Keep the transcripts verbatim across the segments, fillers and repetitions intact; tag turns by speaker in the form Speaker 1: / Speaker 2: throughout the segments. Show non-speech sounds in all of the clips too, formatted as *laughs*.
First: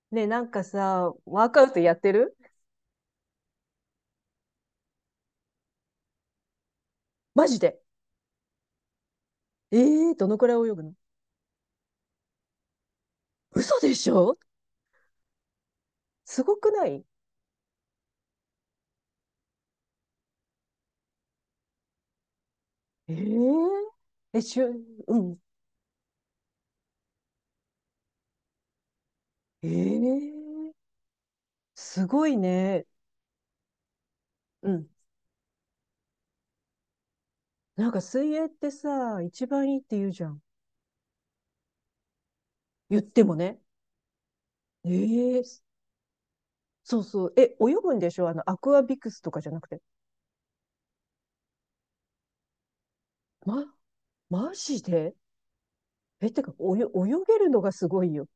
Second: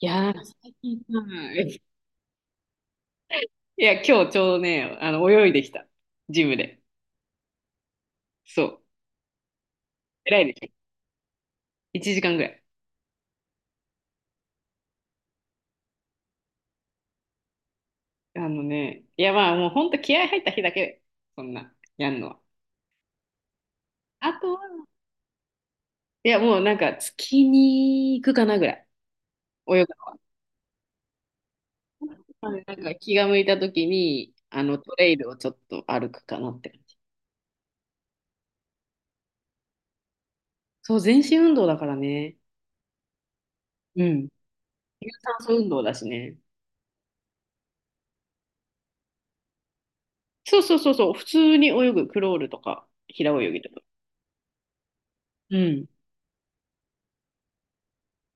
Speaker 1: いや
Speaker 2: ね
Speaker 1: ー、
Speaker 2: え、
Speaker 1: なんか
Speaker 2: なんか
Speaker 1: 最近さ、
Speaker 2: さ、ワークアウト
Speaker 1: *laughs*
Speaker 2: やってる？
Speaker 1: いや、今日ちょうどね、あの、泳いできた。ジムで。
Speaker 2: マジで。
Speaker 1: そう。
Speaker 2: ええー、どの
Speaker 1: 偉い
Speaker 2: く
Speaker 1: で
Speaker 2: らい
Speaker 1: しょ。
Speaker 2: 泳ぐの？
Speaker 1: いちじかんぐらい。
Speaker 2: 嘘でしょ？すごくない？
Speaker 1: あのね、いや、まあ、もうほんと気合入った日だけ、そんな、やんのは。
Speaker 2: ええー、
Speaker 1: あ
Speaker 2: え、
Speaker 1: と
Speaker 2: し
Speaker 1: は、
Speaker 2: ゅ、うん。
Speaker 1: いや、もうなんか、月に行くかなぐらい。
Speaker 2: ええ
Speaker 1: 泳ぐ
Speaker 2: ー、すごい
Speaker 1: の。なん
Speaker 2: ね。
Speaker 1: か、気が向いた時に、あ
Speaker 2: う
Speaker 1: の、
Speaker 2: ん。
Speaker 1: トレイルをちょっと歩くかなって感じ。
Speaker 2: なんか水泳ってさ、一番いいって言うじゃん。
Speaker 1: そう、全身運動だからね。
Speaker 2: 言ってもね。
Speaker 1: うん。
Speaker 2: え
Speaker 1: 有酸
Speaker 2: え
Speaker 1: 素
Speaker 2: ー、
Speaker 1: 運動だしね。
Speaker 2: そうそう。え、泳ぐんでしょ？あの、アクアビクスとかじゃなくて。
Speaker 1: そうそうそうそう、普通に泳ぐ、クロールとか、平泳ぎ
Speaker 2: ま、
Speaker 1: とか。
Speaker 2: マジで？
Speaker 1: うん。
Speaker 2: え、てか、およ、泳げるのがすごいよ。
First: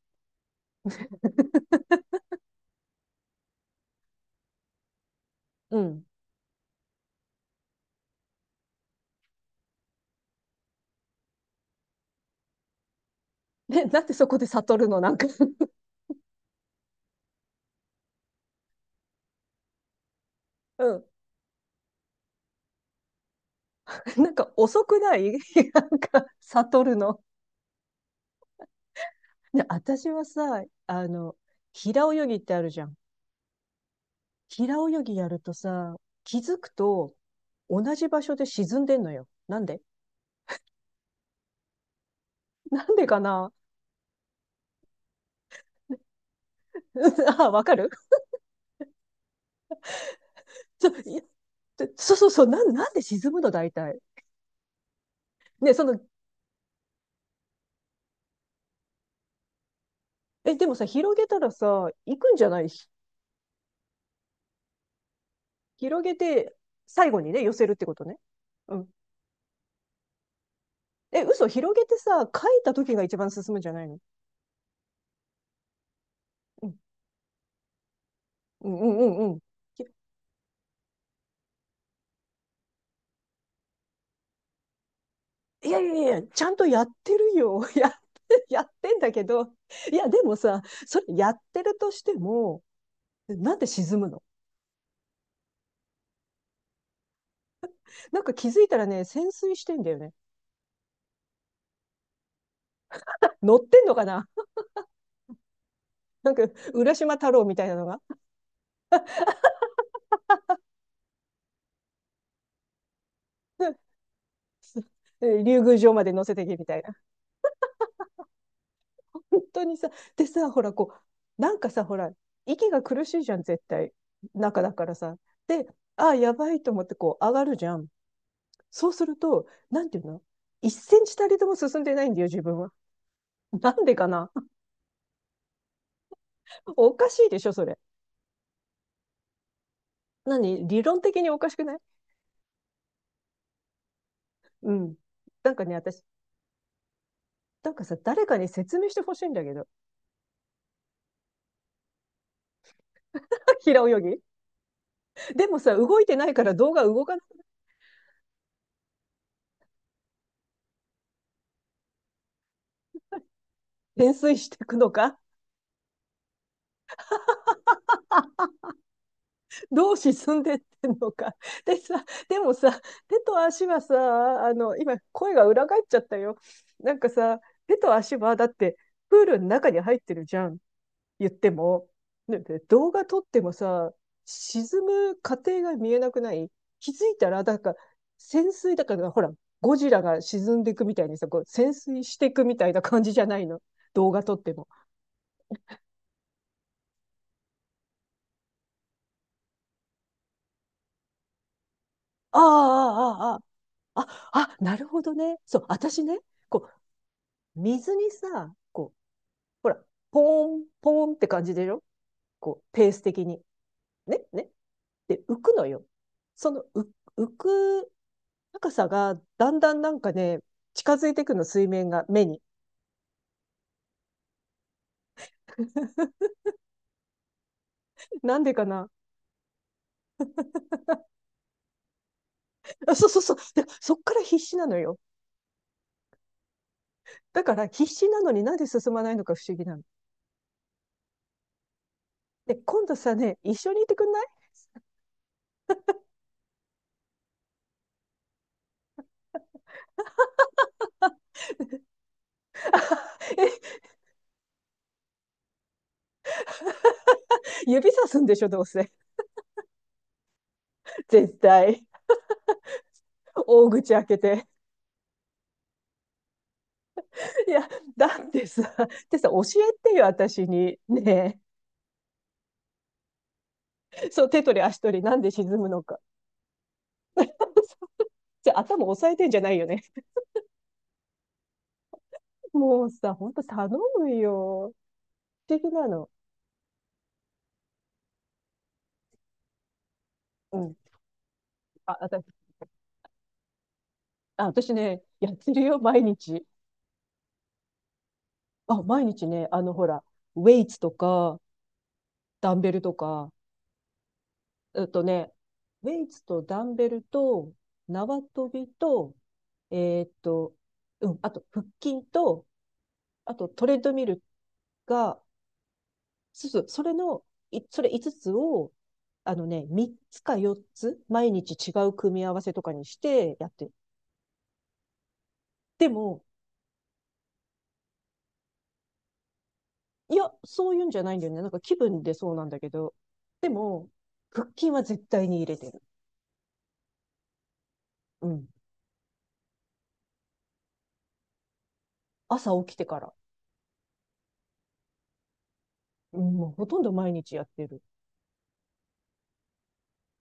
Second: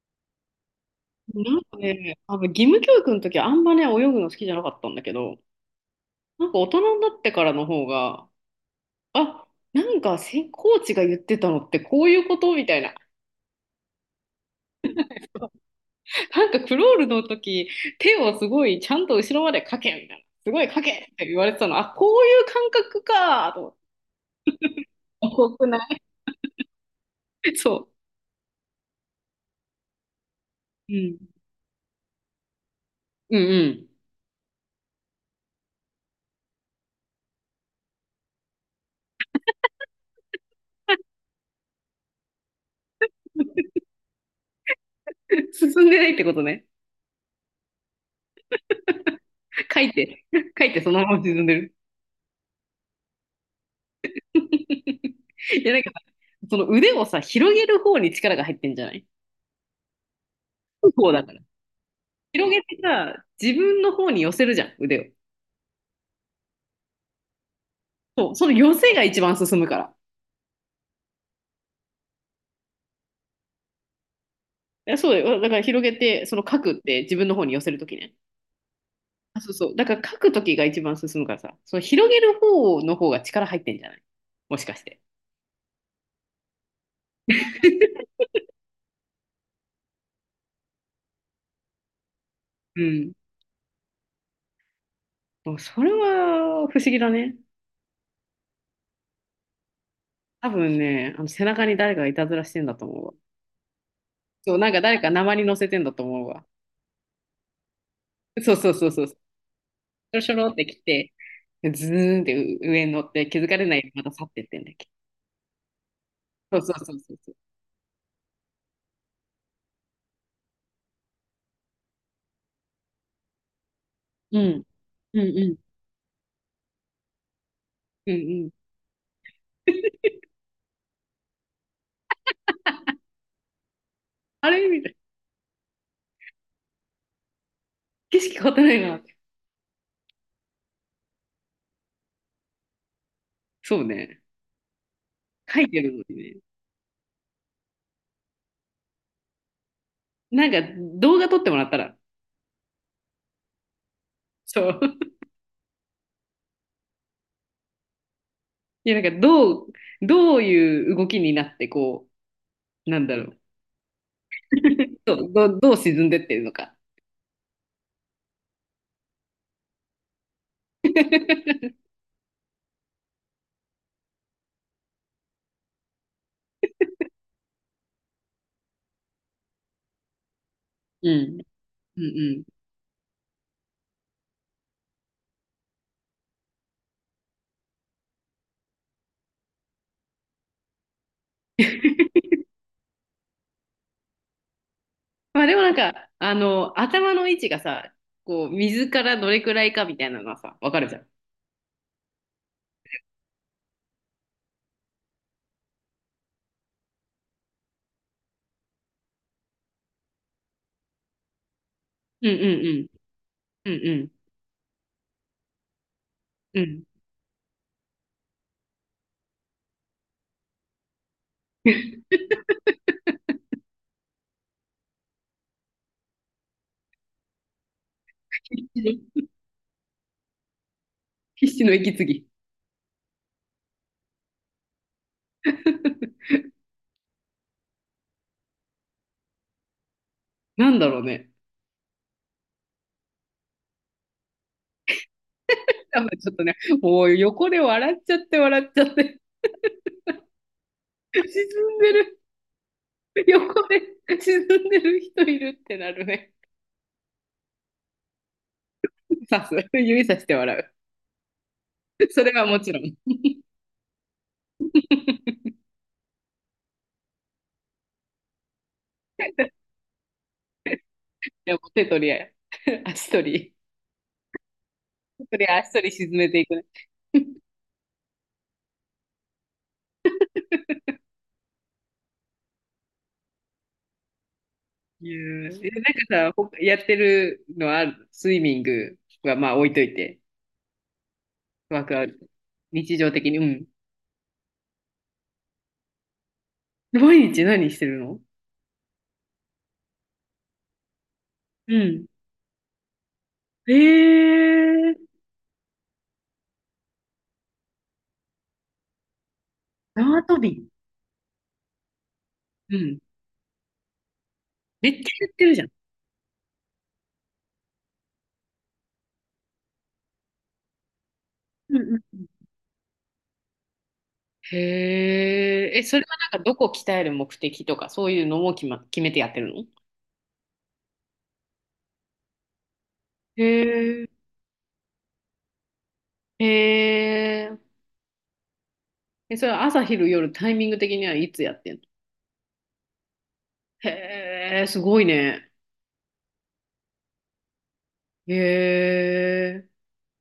Speaker 1: なんかね、多分義務教育の時はあんまね、泳ぐの好きじゃなかったんだけど、
Speaker 2: うん。
Speaker 1: なんか大人になってからの方が、あ、なんかせコーチが言ってたのってこういうことみたいな。
Speaker 2: ね、なんでそこで悟るの？なんか。 *laughs*
Speaker 1: なんかクロールの時、手をすごいちゃんと後ろまでかけみたいな。すごいか
Speaker 2: う
Speaker 1: け
Speaker 2: ん。
Speaker 1: って言われてたの。あ、こういう感覚かと思って。
Speaker 2: *laughs* なんか遅くない？
Speaker 1: 多く
Speaker 2: *laughs*
Speaker 1: な
Speaker 2: なんか悟るの。
Speaker 1: いそ
Speaker 2: で、私はさ、
Speaker 1: う。う
Speaker 2: あ
Speaker 1: ん。
Speaker 2: の、平泳ぎってあるじゃん。
Speaker 1: うん
Speaker 2: 平泳ぎやるとさ、気づくと同じ場所で沈んでんのよ。なんで？なんでかな？
Speaker 1: うん。進んでないってことね。
Speaker 2: *laughs* あ、わかる。
Speaker 1: 書いて、書いて
Speaker 2: *laughs* ち
Speaker 1: そ
Speaker 2: ょ
Speaker 1: の
Speaker 2: い
Speaker 1: まま
Speaker 2: や、
Speaker 1: 沈んでる。
Speaker 2: そうそうそう、なん、なんで沈むの大体。
Speaker 1: いや、
Speaker 2: ね、
Speaker 1: なん
Speaker 2: そ
Speaker 1: か、
Speaker 2: の、
Speaker 1: その腕をさ、広げる方に力が入ってんじゃない
Speaker 2: え、でもさ、
Speaker 1: 方
Speaker 2: 広
Speaker 1: だ
Speaker 2: げ
Speaker 1: か
Speaker 2: た
Speaker 1: ら。
Speaker 2: らさ、行くんじゃ
Speaker 1: 広
Speaker 2: な
Speaker 1: げ
Speaker 2: い？
Speaker 1: て
Speaker 2: ひ
Speaker 1: さ、自分の方に寄せるじゃん、腕を。
Speaker 2: 広げて、最後にね、寄せるってことね。
Speaker 1: そう、その寄
Speaker 2: うん。
Speaker 1: せが一番進むから。
Speaker 2: え、嘘、広げてさ、書いた時が一番進むんじゃないの？
Speaker 1: いや、そうだよ。だから広げて、その書
Speaker 2: う
Speaker 1: くっ
Speaker 2: ん、
Speaker 1: て自分の方に寄せるときね。
Speaker 2: うん、うん、うん。う
Speaker 1: あ、
Speaker 2: ん。
Speaker 1: そうそう。だから書くときが一番進むからさ、その広げる方の方が力入ってんじゃないもしかして。
Speaker 2: いやいやいや、ちゃんとやってるよ。*laughs* や、やってんだけど。いや、でもさ、それやってるとしても、
Speaker 1: うん。
Speaker 2: なんで沈むの？
Speaker 1: もうそれは不思議だね。
Speaker 2: なんか気づいたらね、潜水してんだよね。
Speaker 1: 多分ね、あの背中に誰かがいたずらしてんだと思うわ。
Speaker 2: 乗ってんのかな？
Speaker 1: そう、なんか誰か鉛乗せてんだと
Speaker 2: *laughs*
Speaker 1: 思う
Speaker 2: なん
Speaker 1: わ。
Speaker 2: か、浦島太郎みたいなのが、
Speaker 1: そうそうそうそう。しょろしょろって来て、ズーンって上に乗って気づかれないよ
Speaker 2: *laughs*
Speaker 1: うにまた去ってってんだっけ。
Speaker 2: 竜宮城まで乗せてけ
Speaker 1: そう
Speaker 2: み
Speaker 1: そ
Speaker 2: たい
Speaker 1: うそ
Speaker 2: な。
Speaker 1: うそうそう。
Speaker 2: *laughs* 本当にさ、でさ、ほら、こう、なんかさ、ほら、息が苦しいじゃん、絶対。
Speaker 1: う
Speaker 2: 中
Speaker 1: ん。
Speaker 2: だからさ。
Speaker 1: うんうん。
Speaker 2: で、ああ、やばいと思って、こう、上がるじゃん。
Speaker 1: うんうん。
Speaker 2: そうすると、なんていうの？ いち センチたりとも進んでないんだよ、自分は。*laughs* なんでかな？
Speaker 1: あれみたいな。
Speaker 2: おかしいでしょ、それ。
Speaker 1: 景色変わってないなって。
Speaker 2: 何？理論的におかしくない？
Speaker 1: そうね。
Speaker 2: うん。なん
Speaker 1: 書
Speaker 2: か
Speaker 1: い
Speaker 2: ね、
Speaker 1: てるの
Speaker 2: 私、
Speaker 1: にね。
Speaker 2: なんかさ、誰かに説明してほしいんだけど。
Speaker 1: なんか動画撮ってもらったら。
Speaker 2: *laughs* 平泳ぎ。
Speaker 1: そう。*laughs*
Speaker 2: でもさ、動いてないから動画動かない。
Speaker 1: いや、なんかどう、どういう動きになって、こう、なんだろう。
Speaker 2: 潜水していくの
Speaker 1: *laughs* そ
Speaker 2: か？
Speaker 1: うどう、どう沈んでってるのか。
Speaker 2: どう沈んでってんのか。でさ、でもさ、手と足はさ、あの、今、声が裏返っちゃったよ。なんかさ、手と足は、だって、プールの中に入ってるじゃん。
Speaker 1: う
Speaker 2: 言っ
Speaker 1: ん。
Speaker 2: ても、
Speaker 1: うん
Speaker 2: ね。
Speaker 1: うん。
Speaker 2: 動画撮ってもさ、沈む過程が見えなくない？気づいたら、だから、潜水だから、ほら、ゴジラが沈んでいくみたいにさ、こう潜水していくみたいな感じじゃないの。動画撮っても。
Speaker 1: まあでもなんか、あの、頭の位置がさ、こう、水からどれくらいかみたいなのはさ、わかるじゃん。
Speaker 2: ああ、ああ、ああ、あ、あ、なるほどね。そう、私ね、こう、水にさ、こう、ほら、ポーン、ポーンって感じでしょ？
Speaker 1: うん
Speaker 2: こう、
Speaker 1: う
Speaker 2: ペース的に。
Speaker 1: んうん。うん
Speaker 2: ね、ね。で、浮くのよ。そ
Speaker 1: う
Speaker 2: の、
Speaker 1: ん。う
Speaker 2: う
Speaker 1: ん。
Speaker 2: 浮く高さがだんだんなんかね、近づいてくの、水面が、目に。なんでかな？
Speaker 1: *laughs* 必死の息継ぎ。
Speaker 2: あ、そうそうそう。で、そっから必死なのよ。
Speaker 1: *laughs*
Speaker 2: だから必死なのになんで進まないのか不思議なの。
Speaker 1: なんだろうね。
Speaker 2: で、今度さね、一緒にいてくんない？
Speaker 1: 多分ちょっとね、もう横で笑っちゃって笑っちゃって、沈んでる、
Speaker 2: *laughs* え、
Speaker 1: 横で沈んでる人いるってなるね。
Speaker 2: 指さすんでしょ、どうせ。
Speaker 1: さす。指さして笑
Speaker 2: 絶対。
Speaker 1: う。それはもちろん。い
Speaker 2: 大口開けて。いや、だってさ、ってさ、教えてよ、私に。ね
Speaker 1: や手取りや、足取り、
Speaker 2: え。そう、手取り足取り、なん
Speaker 1: 手
Speaker 2: で
Speaker 1: 取
Speaker 2: 沈
Speaker 1: り
Speaker 2: む
Speaker 1: 足取
Speaker 2: の
Speaker 1: り
Speaker 2: か。
Speaker 1: 沈めていくね。
Speaker 2: じゃあ、頭押さえてんじゃないよね。もうさ、ほんと頼むよ。
Speaker 1: いや
Speaker 2: 不思
Speaker 1: ーえ
Speaker 2: 議なの。
Speaker 1: なんかさ、ほやってるのはある、スイミングはまあ置いといて、
Speaker 2: うん。
Speaker 1: ワーク
Speaker 2: あ、
Speaker 1: アウト。
Speaker 2: 私。
Speaker 1: 日常的に、うん。
Speaker 2: あ、私ね、やってるよ、毎日。
Speaker 1: 毎日何してるの？
Speaker 2: あ、毎日ね、あの、ほら、ウェイツとか、
Speaker 1: うん。
Speaker 2: ダンベルとか、
Speaker 1: え
Speaker 2: えっ
Speaker 1: ー、
Speaker 2: とね、ウェイツとダンベルと、縄跳びと、えーっ
Speaker 1: 縄跳
Speaker 2: と、
Speaker 1: び。
Speaker 2: うん、あと、腹筋と、
Speaker 1: うん。
Speaker 2: あと、トレッドミル
Speaker 1: めっちゃ
Speaker 2: が、
Speaker 1: やってるじゃん。
Speaker 2: そうそう、それの、い、それいつつつを、あのね、みっつかよっつ、毎日違
Speaker 1: う
Speaker 2: う
Speaker 1: ん
Speaker 2: 組
Speaker 1: う
Speaker 2: み
Speaker 1: ん
Speaker 2: 合わせとかにしてやってる。
Speaker 1: へえ、え、
Speaker 2: で
Speaker 1: それは
Speaker 2: も、
Speaker 1: なんかどこ鍛える目的とか、そういうのも決ま、決めてやってるの？
Speaker 2: いや、そういうんじゃないんだよね。なんか気分でそうなんだけど。
Speaker 1: へ
Speaker 2: でも、
Speaker 1: え、
Speaker 2: 腹筋は絶対に入れてる。
Speaker 1: へえ、
Speaker 2: うん。
Speaker 1: え、それは朝昼夜タイミング的にはいつやってんの？
Speaker 2: 朝起きてから。
Speaker 1: へえ、すごいね。
Speaker 2: うん、もうほとんど毎日やってる。
Speaker 1: へえ、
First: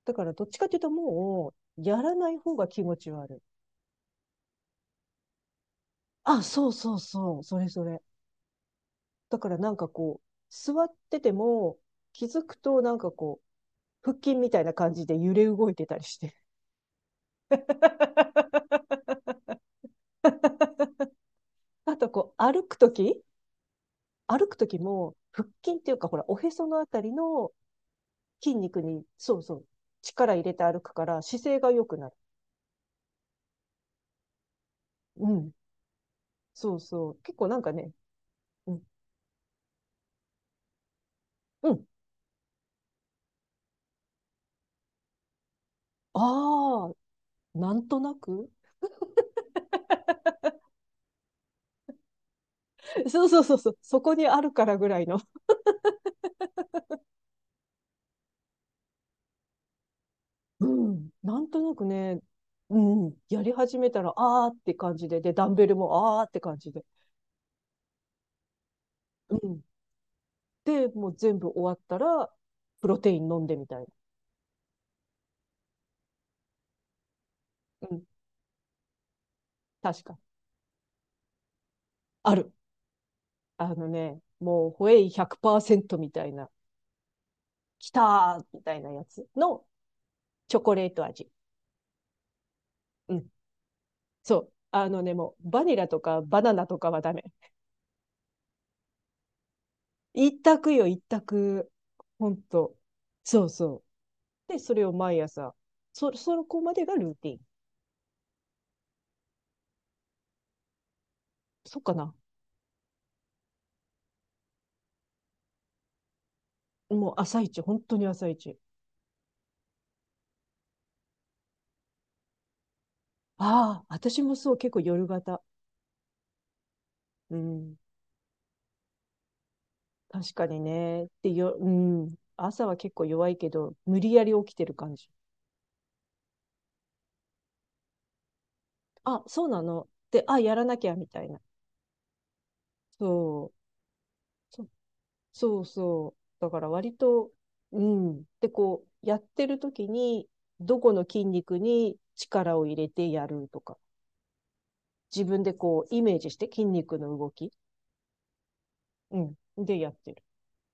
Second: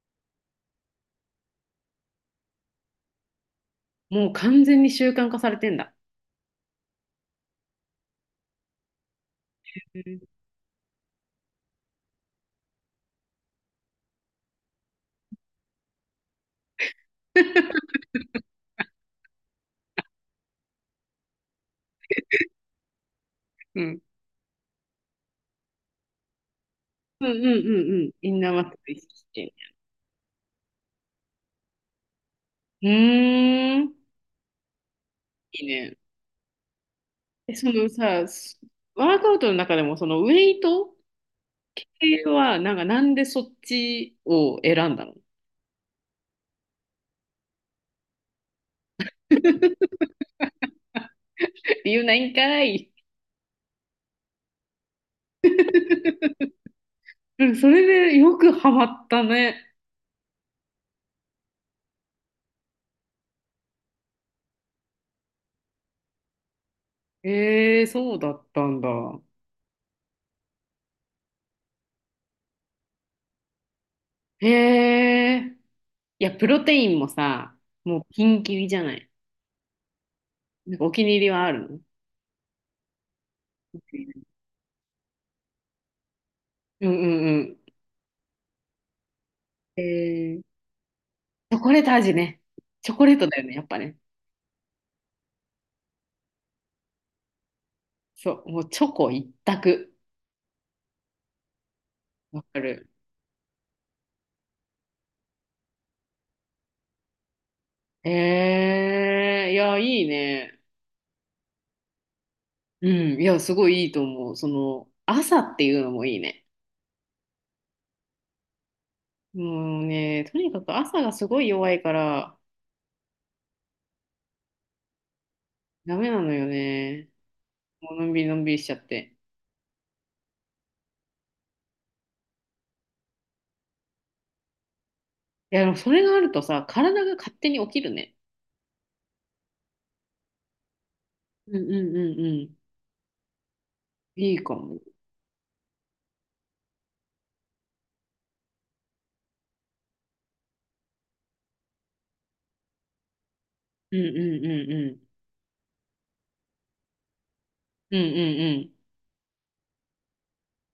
Speaker 2: だからどっちかっていうともう、やらない方が気持ち悪い。
Speaker 1: もう完全に習慣化されてんだ。
Speaker 2: あ、そうそうそう。それそれ。だからなんか
Speaker 1: へえ
Speaker 2: こう、座ってても、気づくとなんかこう、腹筋みたいな感じで揺れ動いてたりして。*laughs* あとこう、歩くとき
Speaker 1: うん。
Speaker 2: 歩くときも、腹筋っていうか、ほら、おへそのあたり
Speaker 1: うんうん
Speaker 2: の
Speaker 1: うんうん。インナー
Speaker 2: 筋
Speaker 1: マッス
Speaker 2: 肉
Speaker 1: ル意
Speaker 2: に、
Speaker 1: 識し
Speaker 2: そう
Speaker 1: て。
Speaker 2: そう、力入れて歩くから姿勢が良くなる。
Speaker 1: うーん。
Speaker 2: うん。
Speaker 1: いいね。
Speaker 2: そうそう。結構
Speaker 1: え、
Speaker 2: なん
Speaker 1: そ
Speaker 2: か
Speaker 1: の
Speaker 2: ね、
Speaker 1: さ、す
Speaker 2: うん。
Speaker 1: ワークアウトの中でもそのウェイト
Speaker 2: うん。
Speaker 1: 系は、なんかなんでそっちを選んだの？
Speaker 2: ああ、なんとなく。
Speaker 1: 言うないんかい。
Speaker 2: *laughs* そうそうそうそう。そこにあるからぐらいの。
Speaker 1: うん、それでよくハマったね。
Speaker 2: うん。なんとなくね、うん。やり始めたら、ああって感じで、で、ダンベルもああって感じで。
Speaker 1: えー、そうだったんだ。
Speaker 2: うん。で、もう全部終わったら、プロテイン飲んでみたい
Speaker 1: へえ。いや、プロテインもさ、
Speaker 2: な。う
Speaker 1: も
Speaker 2: ん。
Speaker 1: うピンキリじゃない。
Speaker 2: 確か。
Speaker 1: なんかお気に入りはあるの？
Speaker 2: ある。あのね、もう、ホエイひゃくパーセントみたいな、
Speaker 1: うんうんう
Speaker 2: きたーみたいなやつの
Speaker 1: ん。えー、
Speaker 2: チョコレート味。
Speaker 1: チョコレート味ね。チョコレ
Speaker 2: う
Speaker 1: ート
Speaker 2: ん。
Speaker 1: だよね、やっぱね。
Speaker 2: そう。あのね、もう、バニラとかバナナとかはダメ。
Speaker 1: そう、もうチョコ一択。
Speaker 2: 一択よ、一択。ほん
Speaker 1: わか
Speaker 2: と。
Speaker 1: る。
Speaker 2: そうそう。で、それを毎朝。そ、そこまでがルーティン。
Speaker 1: えー、いや、いいね。
Speaker 2: そっかな。
Speaker 1: うん、いや、すごいいいと思う。その、朝っていうのもいいね。
Speaker 2: もう朝一、本当に朝一。
Speaker 1: もうね、とにかく朝がすごい弱いから、
Speaker 2: ああ、私もそう、結構夜型。
Speaker 1: ダメなのよね。
Speaker 2: うん。
Speaker 1: もうのんびりのんびりしちゃって。
Speaker 2: 確かにね。で、よ、うん。朝は結構弱いけど、無理やり起きてる感じ。
Speaker 1: いや、でもそれがあるとさ、体が勝手に起きるね。
Speaker 2: あ、そうなの。で、あ、やらなきゃ、みたいな。
Speaker 1: うんうんうんうん。
Speaker 2: そ
Speaker 1: いいか
Speaker 2: う。
Speaker 1: も。
Speaker 2: そうそう。だから割と、うん。で、こう、やってる時に、どこの筋肉に力を入れてやるとか、
Speaker 1: うんうんうんうん。
Speaker 2: 自分でこう、イメージして筋肉の動き、
Speaker 1: うんうんう
Speaker 2: うん。でやってる。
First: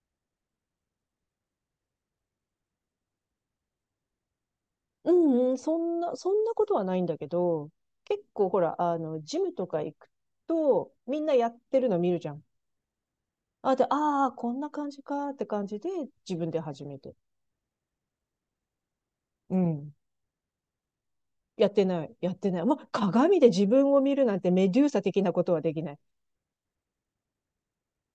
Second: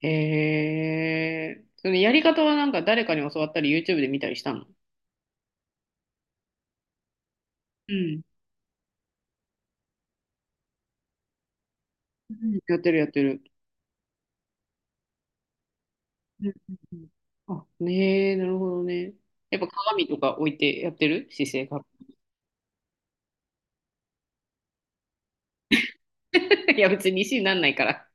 Speaker 1: ん。へえ。そのやり方はなんか誰かに教わったり YouTube で見たりしたの？
Speaker 2: うんうん、そんな、そんなことはないんだけど、
Speaker 1: うん。
Speaker 2: 結構ほら、あの、ジムとか行くと、みんなやってるの見るじ
Speaker 1: う
Speaker 2: ゃん。
Speaker 1: んやってるやってる。
Speaker 2: あ、で、ああ、こんな感じかって感じで、自
Speaker 1: うん
Speaker 2: 分
Speaker 1: う
Speaker 2: で始め
Speaker 1: んうん。
Speaker 2: て。
Speaker 1: あ、ねえ、なるほどね。
Speaker 2: う
Speaker 1: やっぱ
Speaker 2: ん。
Speaker 1: 鏡とか置いてやってる姿勢
Speaker 2: やっ
Speaker 1: が。
Speaker 2: てない、やってない。まあ、鏡で自分を見るなんてメデューサ的なことはできない。
Speaker 1: *laughs* いや、別に石になんないから。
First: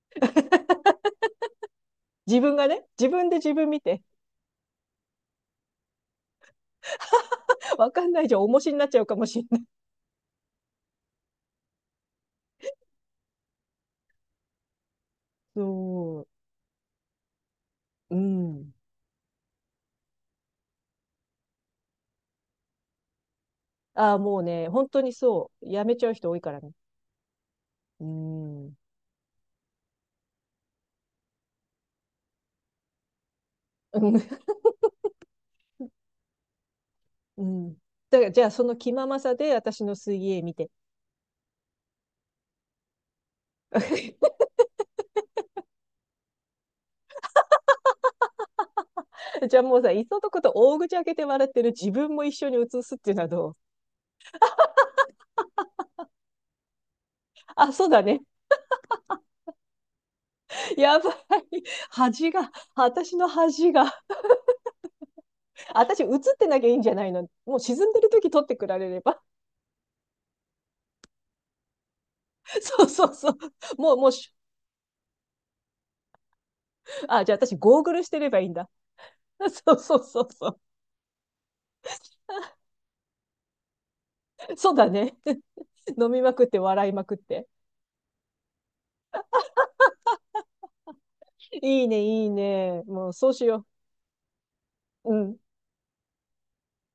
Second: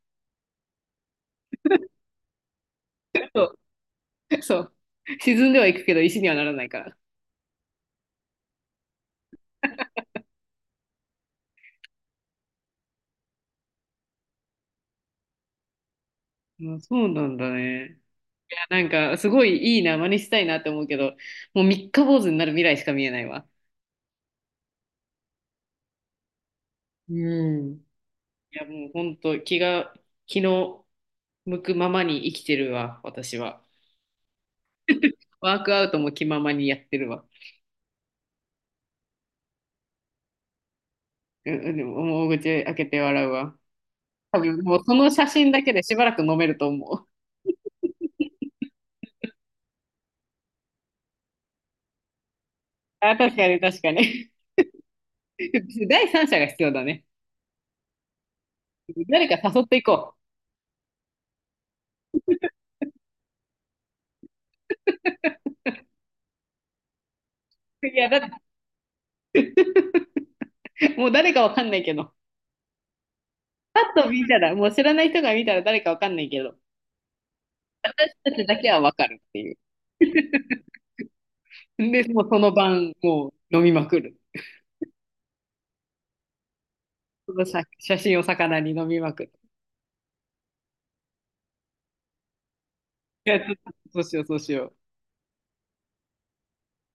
Speaker 2: 自分がね、自分で
Speaker 1: そ
Speaker 2: 自分見て、
Speaker 1: う。そう。沈んではいくけど石にはならないから。
Speaker 2: *laughs* わかんないじゃん、重しになっちゃうかもしれない。そ
Speaker 1: あ、そうなんだね。
Speaker 2: う。うん。
Speaker 1: なんか、すごいいいな、真似したいなって思うけど、もう三日坊主になる未来しか見えないわ。
Speaker 2: ああ、もうね、本当にそう。やめちゃう人多いからね。
Speaker 1: うん。い
Speaker 2: う
Speaker 1: や、
Speaker 2: ん。うん。
Speaker 1: もう本当、気が気の向くままに生きてるわ、私は。
Speaker 2: *laughs*
Speaker 1: ワークアウトも気ままにやってるわ。
Speaker 2: うん。だから、じゃあ、その気ままさで私の水泳見て。
Speaker 1: うんうん、でももう口開けて笑うわ。多
Speaker 2: *laughs*
Speaker 1: 分もうその写真だけでしばらく飲めると思う。
Speaker 2: じゃあもうさ、いっそのこと大口開けて笑ってる自分も一緒に映すってい
Speaker 1: あ、
Speaker 2: うのは
Speaker 1: 確か
Speaker 2: どう？
Speaker 1: に確かに。*laughs* 第三者が必要だね。
Speaker 2: あ、そうだね。
Speaker 1: 誰か誘っていこ
Speaker 2: やばい。恥が、私の恥が。私映ってなきゃいいんじゃないの。もう沈
Speaker 1: う。
Speaker 2: ん
Speaker 1: い
Speaker 2: で
Speaker 1: や、
Speaker 2: る
Speaker 1: だっ
Speaker 2: 時撮ってくられれば。
Speaker 1: て、*laughs* もう誰かわかんないけど。
Speaker 2: そうそうそう。
Speaker 1: パ
Speaker 2: もう、
Speaker 1: ッ
Speaker 2: も
Speaker 1: と
Speaker 2: う、
Speaker 1: 見たら、もう知らない人が見たら誰かわかんないけど。
Speaker 2: *laughs* あ、じゃあ私ゴーグルしてれ
Speaker 1: た
Speaker 2: ば
Speaker 1: ち
Speaker 2: いいん
Speaker 1: だ
Speaker 2: だ。
Speaker 1: けはわかるって
Speaker 2: *laughs*
Speaker 1: いう。
Speaker 2: そうそうそうそう。
Speaker 1: で、もうその晩、もう飲みまくる。
Speaker 2: そうだね。*laughs* 飲みまくって笑いまくっ
Speaker 1: その
Speaker 2: て。
Speaker 1: 写写真を魚に飲みまくる。
Speaker 2: いいね、いいね。もう
Speaker 1: い
Speaker 2: そう
Speaker 1: や、
Speaker 2: し
Speaker 1: ちょっ
Speaker 2: よ
Speaker 1: とそうしよう、そうしよう。
Speaker 2: う。うん。